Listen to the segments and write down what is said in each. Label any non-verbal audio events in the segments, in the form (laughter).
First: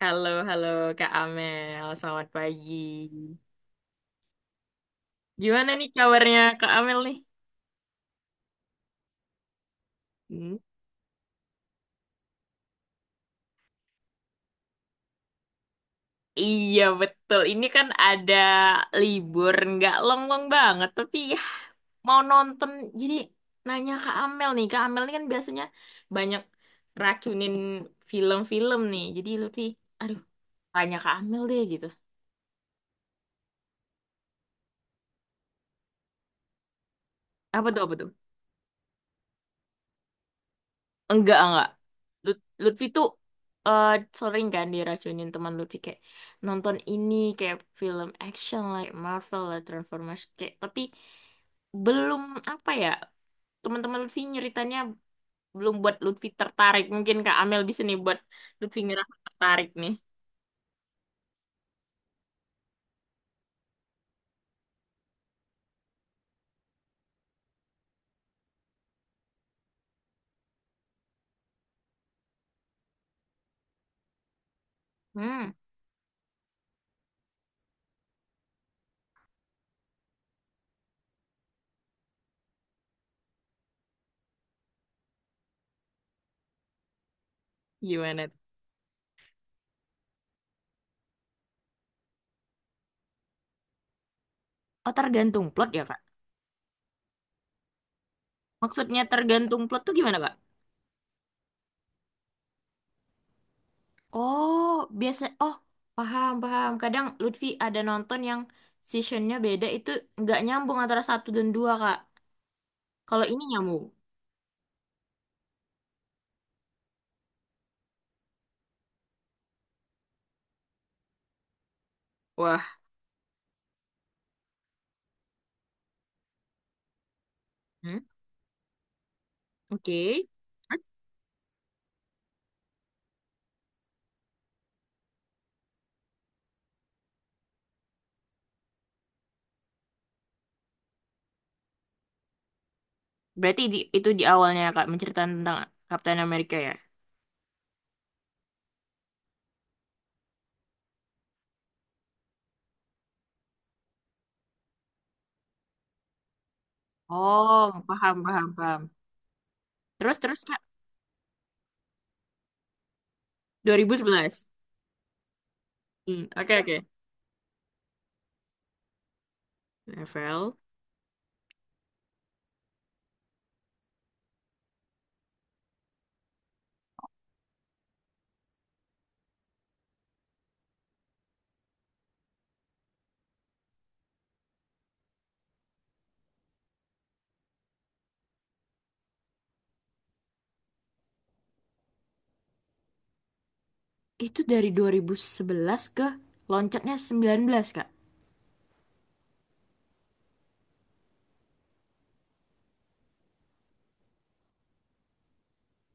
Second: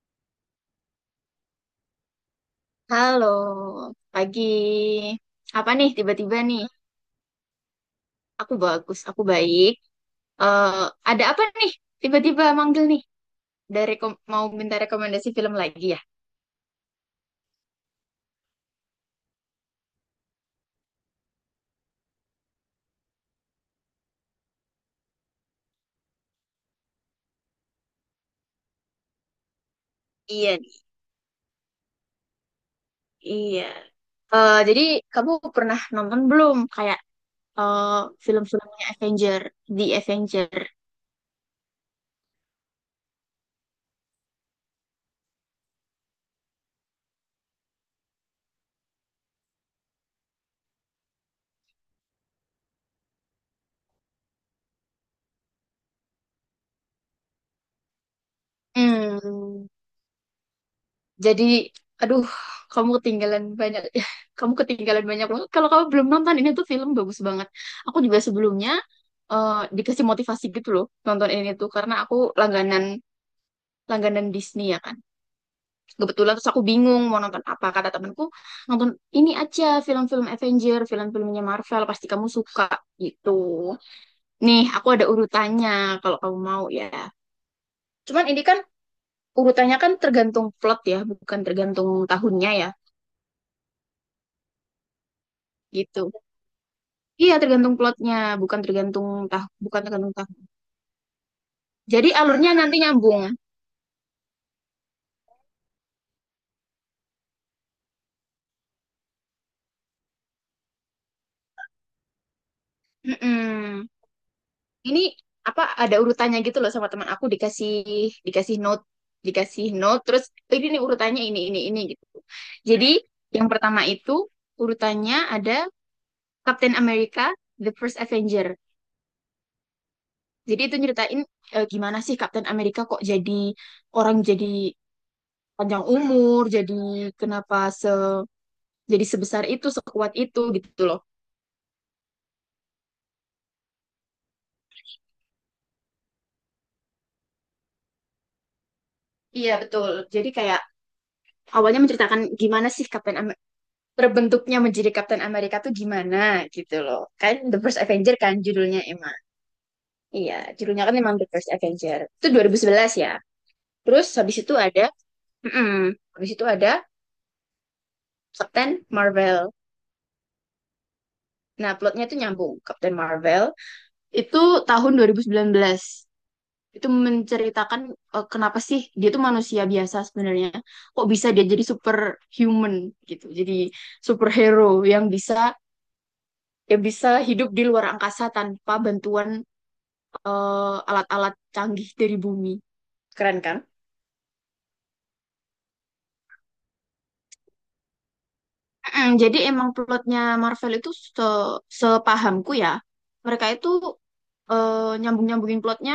Halo, halo Kak Amel. Selamat pagi. Halo, pagi. Gimana Apa nih nih tiba-tiba kabarnya nih? Kak Amel nih? Aku bagus, aku baik. Hmm. Eh, ada apa nih? Tiba-tiba manggil nih. Dari mau minta rekomendasi film lagi ya? Iya, betul. Ini kan ada libur, nggak long-long banget. Tapi ya, mau nonton. Jadi nanya Kak Amel nih. Kak Amel ini kan biasanya banyak racunin film-film nih. Jadi Lutfi, aduh, Iya nih, tanya Kak Amel deh gitu. iya. Jadi kamu pernah nonton belum kayak Apa tuh, eh, apa tuh? film-filmnya Avenger, The Avenger? Enggak, enggak. Lutfi tuh eh, sering kan diracunin teman Lutfi kayak nonton ini kayak film action like Marvel lah Transformers kayak tapi belum apa ya teman-teman Lutfi nyeritanya belum buat Lutfi tertarik, mungkin Kak Amel bisa nih buat Lutfi ngerasa Hmm. tertarik nih. Jadi, aduh, kamu ketinggalan banyak. (laughs) Ya, kamu ketinggalan banyak banget. Kalau kamu belum nonton, ini tuh film bagus banget. Aku juga sebelumnya eh, dikasih motivasi gitu loh nonton ini tuh karena aku langganan langganan Disney ya kan. hmm Kebetulan terus aku bingung mau nonton apa. Kata temanku, nonton ini aja film-film Avenger, film-filmnya Marvel, pasti kamu suka gitu. Nih, aku ada urutannya kalau kamu mau ya. Cuman Gimana? ini kan urutannya kan tergantung plot ya, bukan tergantung tahunnya ya. Oh, tergantung plot ya, Kak? Gitu. Iya, tergantung plotnya, bukan Maksudnya tergantung tergantung bukan plot tuh tergantung gimana, tahu. Kak? Jadi alurnya nanti nyambung. Oh, biasa. Oh, paham, paham. Kadang Lutfi ada nonton yang seasonnya beda itu nggak nyambung antara satu dan dua, Kak. Kalau ini nyambung. Mm-mm. Ini apa ada urutannya gitu loh, sama teman aku dikasih dikasih note, dikasih note terus, oh, ini nih urutannya ini gitu. Wah, Jadi yang pertama itu urutannya ada Captain America The First hmm, Avenger. oke. Jadi itu Terus? nyeritain gimana sih Captain America kok jadi orang jadi panjang umur, jadi kenapa se jadi sebesar itu, sekuat itu gitu loh. Berarti di, itu di awalnya, Kak, menceritakan tentang Kapten Amerika ya? Iya betul. Jadi kayak awalnya menceritakan gimana sih terbentuknya menjadi Captain Amerika tuh gimana gitu loh. Kan The First Oh, Avenger paham, kan paham, judulnya paham. emang. Terus, Iya, terus, Kak, judulnya kan emang The First Avenger. Itu 2011 ya. Terus habis 2011. itu mm-mm, Hmm, habis itu oke, oke. ada Captain Marvel. Novel. Nah, plotnya itu nyambung. Captain Marvel itu tahun 2019. Itu menceritakan kenapa sih dia tuh manusia biasa sebenarnya. Kok bisa dia jadi superhuman gitu. Jadi superhero yang bisa yang bisa hidup di luar angkasa tanpa bantuan alat-alat canggih dari bumi. Keren kan? Itu dari 2011 ke loncatnya 19, Kak. Jadi emang plotnya Marvel itu sepahamku ya, mereka itu nyambung-nyambungin plotnya,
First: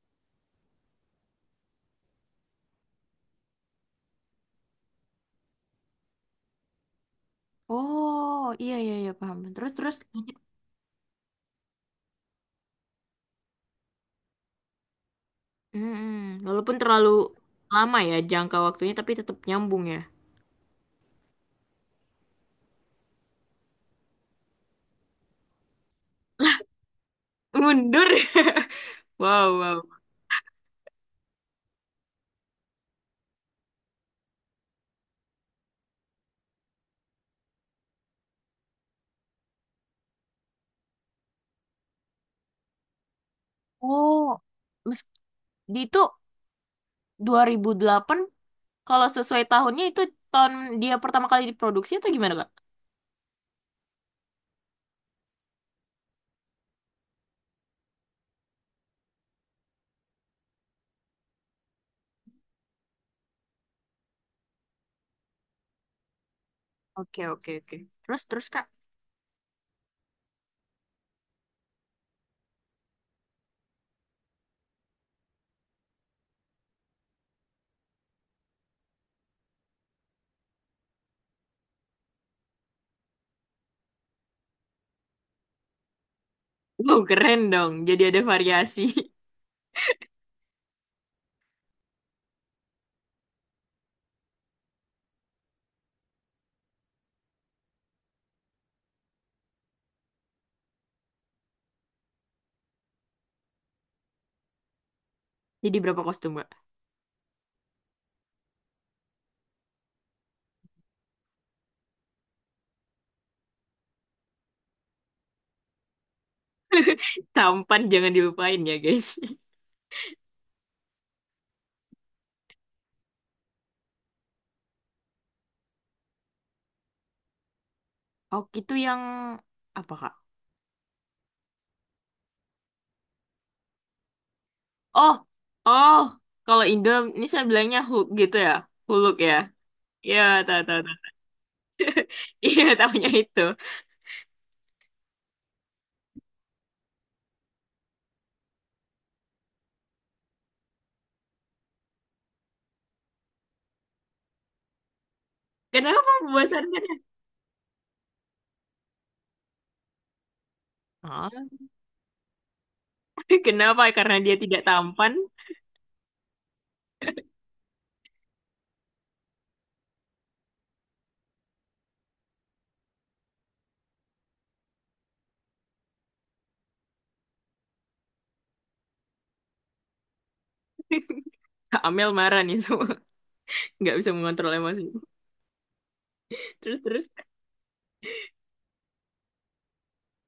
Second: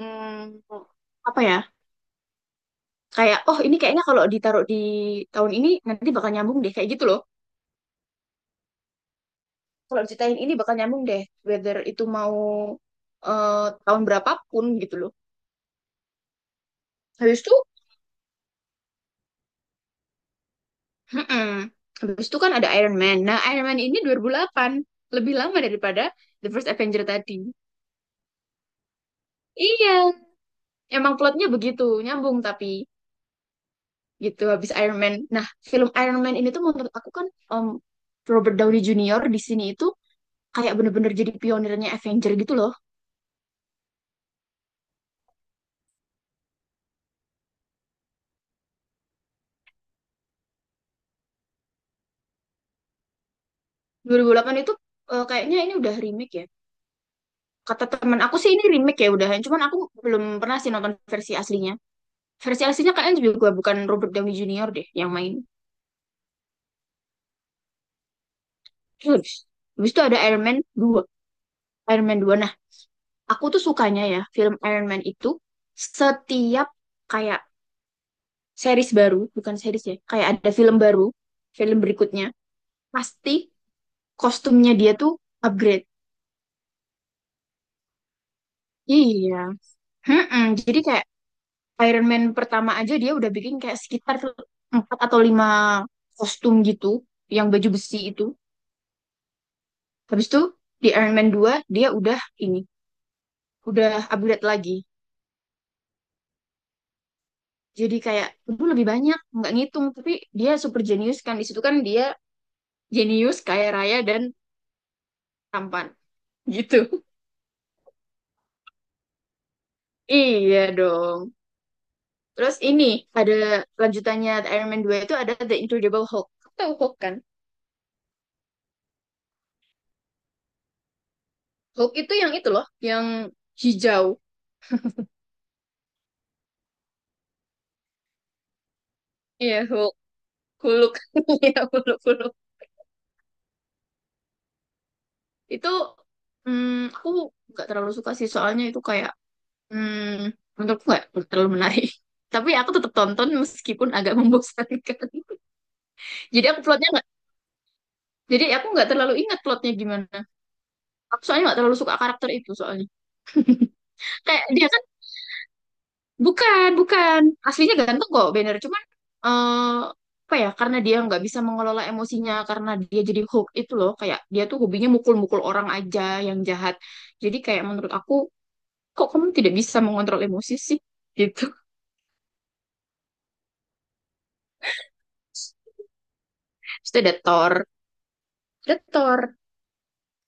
mm, apa ya? Kayak oh ini kayaknya kalau ditaruh di tahun ini nanti bakal nyambung deh kayak gitu loh. Oh, iya, iya, iya, paham. Terus, terus. Kalau ceritain ini bakal nyambung deh, whether itu mau tahun berapapun gitu loh. Mm-mm. Walaupun terlalu Habis itu. lama ya jangka waktunya, tapi tetap nyambung ya. Mm-mm. Habis itu kan ada Iron Man. Nah, Iron Man ini 2008, lebih lama daripada The First Avenger tadi. Mundur. (laughs) Wow, wow. Iya, emang plotnya begitu, nyambung, tapi gitu habis Iron Man. Nah, film Iron Man ini tuh menurut aku kan um, Robert Downey Jr. di sini itu kayak bener-bener jadi pionirnya Avenger gitu loh. Oh, mes- di itu 2008 kalau sesuai tahunnya itu tahun dia pertama kali diproduksi atau gimana, Kak? 2008 itu kayaknya ini udah remake ya. Kata teman aku sih ini remake ya udahan, cuman aku belum pernah sih nonton versi aslinya. Versi aslinya kayaknya juga bukan Robert Downey Jr. deh yang main. Oke, oke, oke. Terus terus, Kak. Terus, habis itu ada Iron Man dua. Nah, aku tuh sukanya ya film Iron Man itu, setiap kayak series baru, bukan series ya, kayak ada film baru, film berikutnya, pasti kostumnya dia tuh upgrade. Wow, keren dong. Jadi ada variasi. Iya. Mm-mm. Jadi kayak Iron Man pertama aja dia udah bikin kayak sekitar 4 atau 5 kostum gitu, yang baju besi itu. Habis itu di Iron Man dua dia udah ini, udah upgrade lagi. (laughs) Jadi berapa kostum, Kak? Jadi kayak dulu lebih banyak nggak ngitung, tapi dia super jenius kan di situ, kan dia jenius, kaya raya, dan tampan gitu. Tampan jangan dilupain ya, guys. (laughs) (laughs) Iya dong. Terus ini ada lanjutannya The Iron Man dua, itu ada The Incredible Hulk. Kamu tahu Hulk kan? Oh, itu yang apa, Kak? Hulk itu yang itu loh, yang hijau. Oh, oh. Kalau Indo ini saya bilangnya Hulk gitu ya. Hulk ya. Iya, Hulk. Iya, tahu tahu Hulk. tahu. (laughs) (laughs) Iya, Hulk. Hulk Iya, tahunya itu. itu, hmm, aku nggak terlalu suka sih, soalnya itu kayak, hmm, menurutku nggak terlalu menarik. (laughs) Tapi aku tetap tonton meskipun agak (laughs) membosankan. Kenapa Jadi aku membosankan? plotnya nggak, jadi aku nggak terlalu ingat plotnya gimana. Aku Ah, soalnya nggak terlalu suka karakter itu soalnya. (laughs) Kenapa? Karena dia Kayak tidak dia kan tampan. bukan aslinya ganteng kok Banner, cuman eh apa ya? Karena dia nggak bisa mengelola emosinya, karena dia jadi hook itu loh. Kayak dia tuh hobinya mukul-mukul orang aja, yang jahat. Jadi kayak menurut aku, kok kamu tidak bisa mengontrol emosi sih? (laughs) (laughs) Gitu. Kak Amel marah nih semua. (laughs) Nggak bisa mengontrol emosi. Terus Terus terus ada Thor, ada Thor.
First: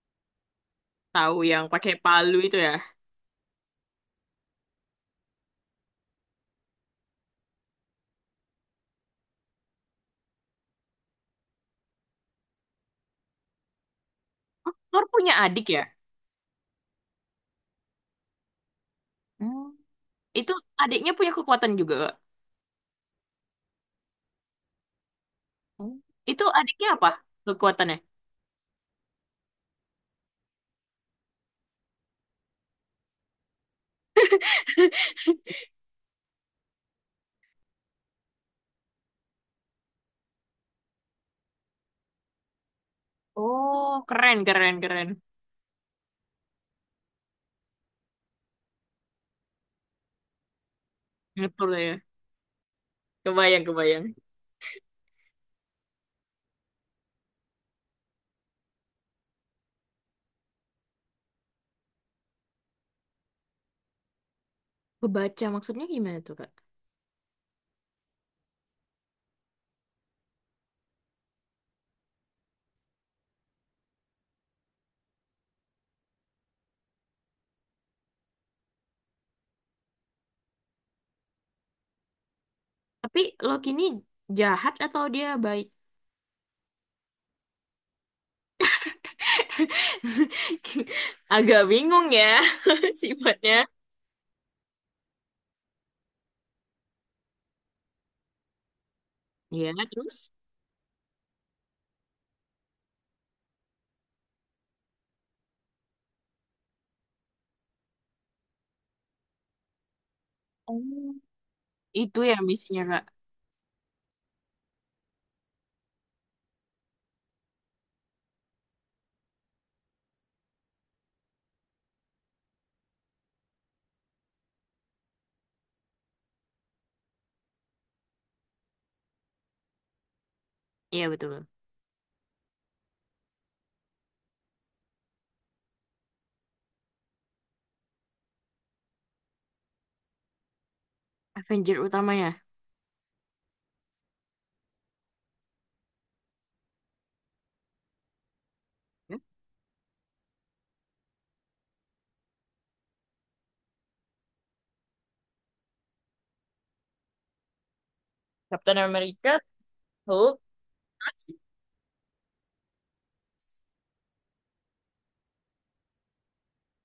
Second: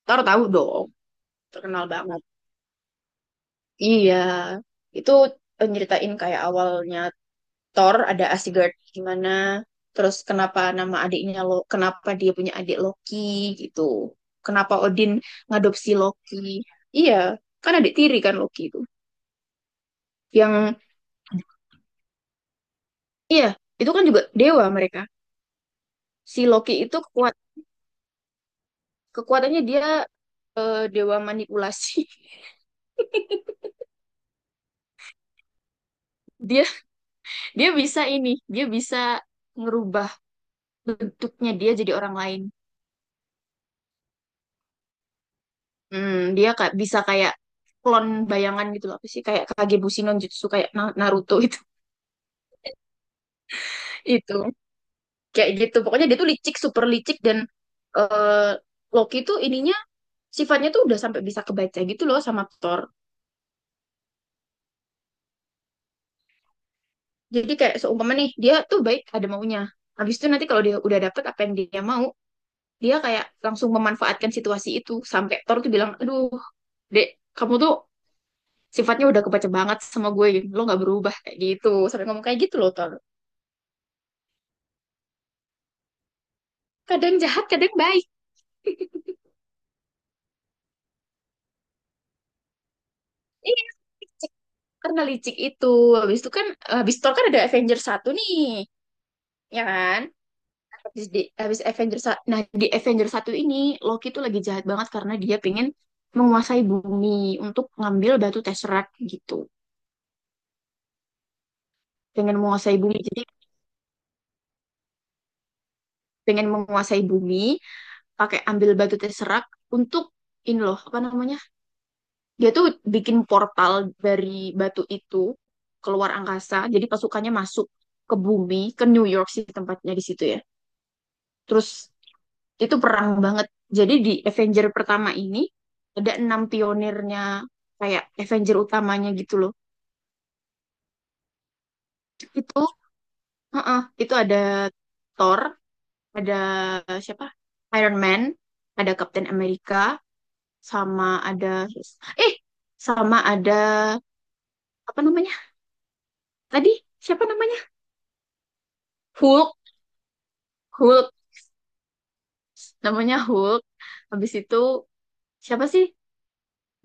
Thor tahu dong, tahu yang terkenal pakai banget. palu itu ya. Iya, itu nyeritain kayak awalnya Thor, ada Asgard gimana, terus kenapa nama adiknya lo, kenapa dia punya adik Loki gitu, kenapa Nur Odin punya adik ya? ngadopsi Loki, iya kan adik tiri kan Loki itu, Hmm. Itu yang adiknya punya kekuatan juga, Kak. iya itu kan juga dewa mereka, Oh, si itu Loki adiknya itu apa? Kekuatannya? kekuatannya dia dewa manipulasi. (laughs) (laughs) dia dia bisa ini, dia bisa ngerubah bentuknya dia jadi orang lain. Oh, keren keren keren. Hmm, dia kayak bisa kayak klon bayangan gitu loh, apa sih kayak Kagebushi no Jutsu kayak Naruto itu Betul ya. Kebayang kebayang. itu kayak gitu pokoknya. Dia tuh licik, super licik, dan eh, Loki tuh ininya sifatnya tuh udah sampai bisa kebaca gitu loh sama Thor. Kebaca maksudnya gimana tuh, Kak? Jadi kayak seumpama nih dia tuh baik ada maunya, habis itu nanti kalau dia udah dapet apa yang dia mau, dia kayak langsung memanfaatkan situasi itu, sampai Thor tuh bilang, aduh dek, kamu tuh sifatnya udah kebaca banget sama gue, lo nggak berubah kayak gitu, sampai ngomong kayak gitu loh Thor. Tapi Loki ini jahat atau dia baik? Kadang jahat kadang baik. (laughs) Agak bingung ya (laughs) Iya, sifatnya. licik. Karena licik itu. Habis itu kan habis Thor kan ada Avengers satu nih ya Iya, kan? terus. Habis di habis Avengers sa- Nah, di Avengers satu ini Loki tuh lagi jahat banget karena dia pengen menguasai bumi untuk ngambil batu Tesseract gitu. Oh. Itu ya Pengen menguasai misinya, bumi. Kak. Jadi pengen menguasai bumi pakai ambil batu Tesseract untuk ini loh, apa namanya? Dia tuh bikin portal dari batu itu keluar angkasa. Jadi pasukannya masuk ke bumi, ke New York sih tempatnya di situ ya. Iya betul. Terus, itu perang banget. Jadi di Avenger pertama ini ada enam pionirnya, kayak Avenger utamanya gitu loh. Avenger utamanya. Itu heeh, itu ada Thor, ada siapa? Iron Man, ada Ya. Captain America, sama ada eh sama ada apa namanya? Tadi siapa namanya? Captain America, Hulk, Hulk, Hulk. Namanya Hulk. Habis itu siapa sih?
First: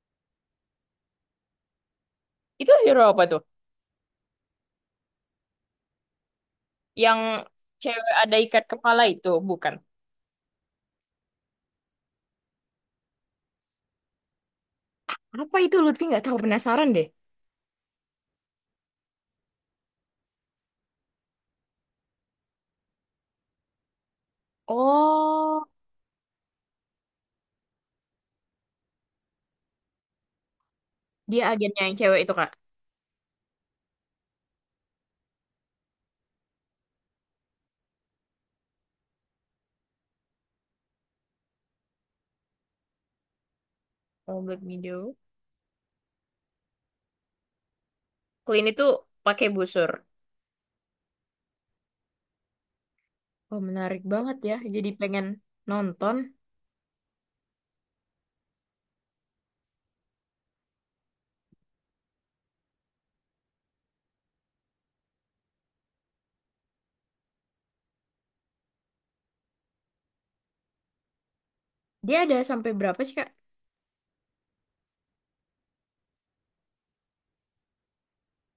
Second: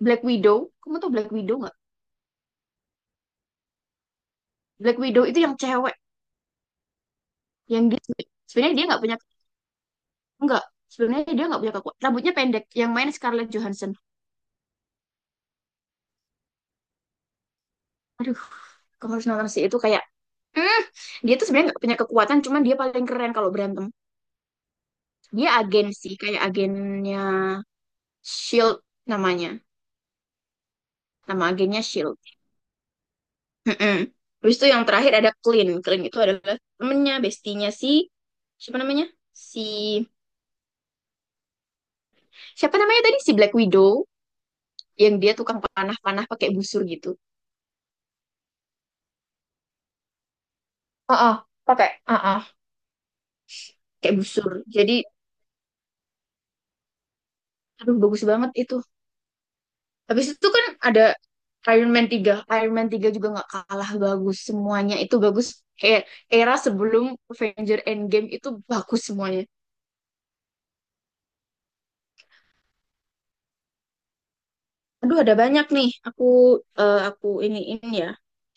Black Widow. Kamu tau Black Widow nggak? itu hero apa tuh? Black Widow itu yang cewek, Yang yang dia cewek ada ikat sebenarnya dia kepala nggak punya. itu, bukan? Enggak, sebenarnya dia nggak punya kekuatan. Rambutnya pendek, yang main Scarlett Johansson. Apa itu Lutfi nggak tahu penasaran deh. Aduh, kamu harus nonton sih, itu kayak, hmm, dia tuh sebenarnya nggak punya kekuatan, cuman dia paling keren kalau berantem. Dia Oh, agen sih, kayak agennya Shield namanya, dia nama agennya agennya yang Shield. cewek itu, Kak. Mm-mm. Terus itu yang terakhir ada Clint. Clint itu adalah temennya, bestinya si siapa namanya? Si siapa namanya tadi si Black Widow, Oh, Black Widow. yang dia tukang panah-panah pakai busur gitu. Clint itu pakai busur. Heeh, pakai. ah ah, Oh, menarik pakai banget busur. ya. Jadi Jadi, pengen nonton. aduh bagus banget itu. Habis itu kan ada Iron Man tiga. Iron Man tiga juga nggak kalah bagus. Semuanya itu bagus. Kayak era sebelum Avenger Endgame itu bagus semuanya. Dia ada sampai berapa sih, Kak? Aduh, ada banyak nih. Aku ini ya.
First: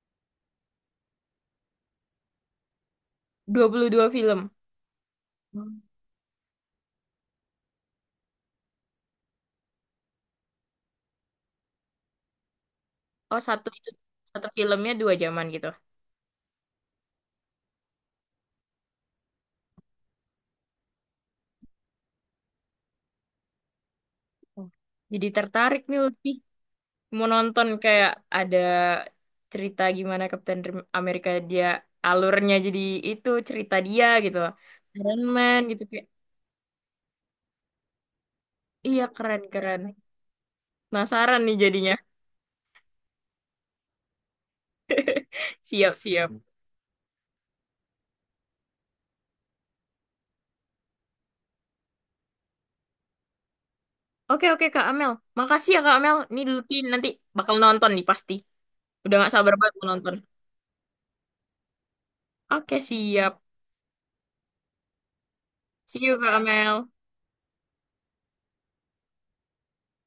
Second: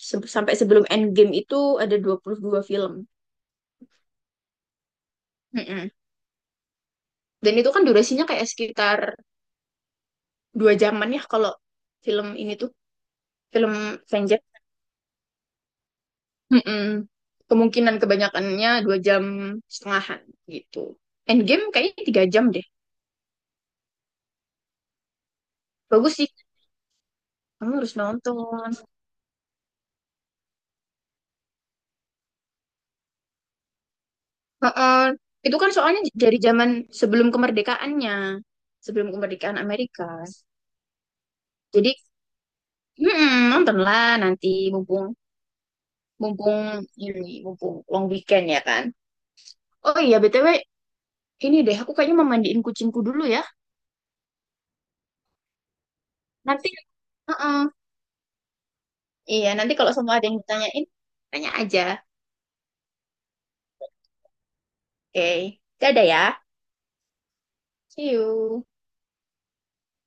Sampai sebelum Endgame itu ada 22 film. 22 film. Hmm. Mm-mm. Dan itu kan durasinya kayak sekitar 2 jaman ya kalau film ini tuh Oh, satu film itu Avenger. satu filmnya dua jaman gitu. Mm-mm. Kemungkinan kebanyakannya 2 jam setengahan gitu. Endgame kayaknya 3 jam deh. Oh. Jadi tertarik nih Bagus sih. lebih mau nonton Kamu harus kayak nonton. ada cerita gimana Kapten Rim- Amerika dia alurnya jadi itu cerita dia gitu. Heeh. Iron Itu Man kan gitu soalnya kayak. dari zaman sebelum kemerdekaannya, Iya sebelum kemerdekaan keren-keren. Amerika. Penasaran nih jadinya. Jadi, nontonlah nanti mumpung (laughs) Siap-siap. mumpung ini mumpung long weekend ya kan. Oh iya BTW, ini deh aku kayaknya mau mandiin kucingku dulu ya. Oke oke Kak Amel. Makasih ya Kak Amel. Ini Nanti, Lutfi nanti bakal heeh. nonton nih pasti. Udah gak Iya, sabar banget nanti mau kalau semua nonton. ada yang ditanyain, tanya aja. Oke siap. Oke. Dadah See you ya. Kak Amel. See you.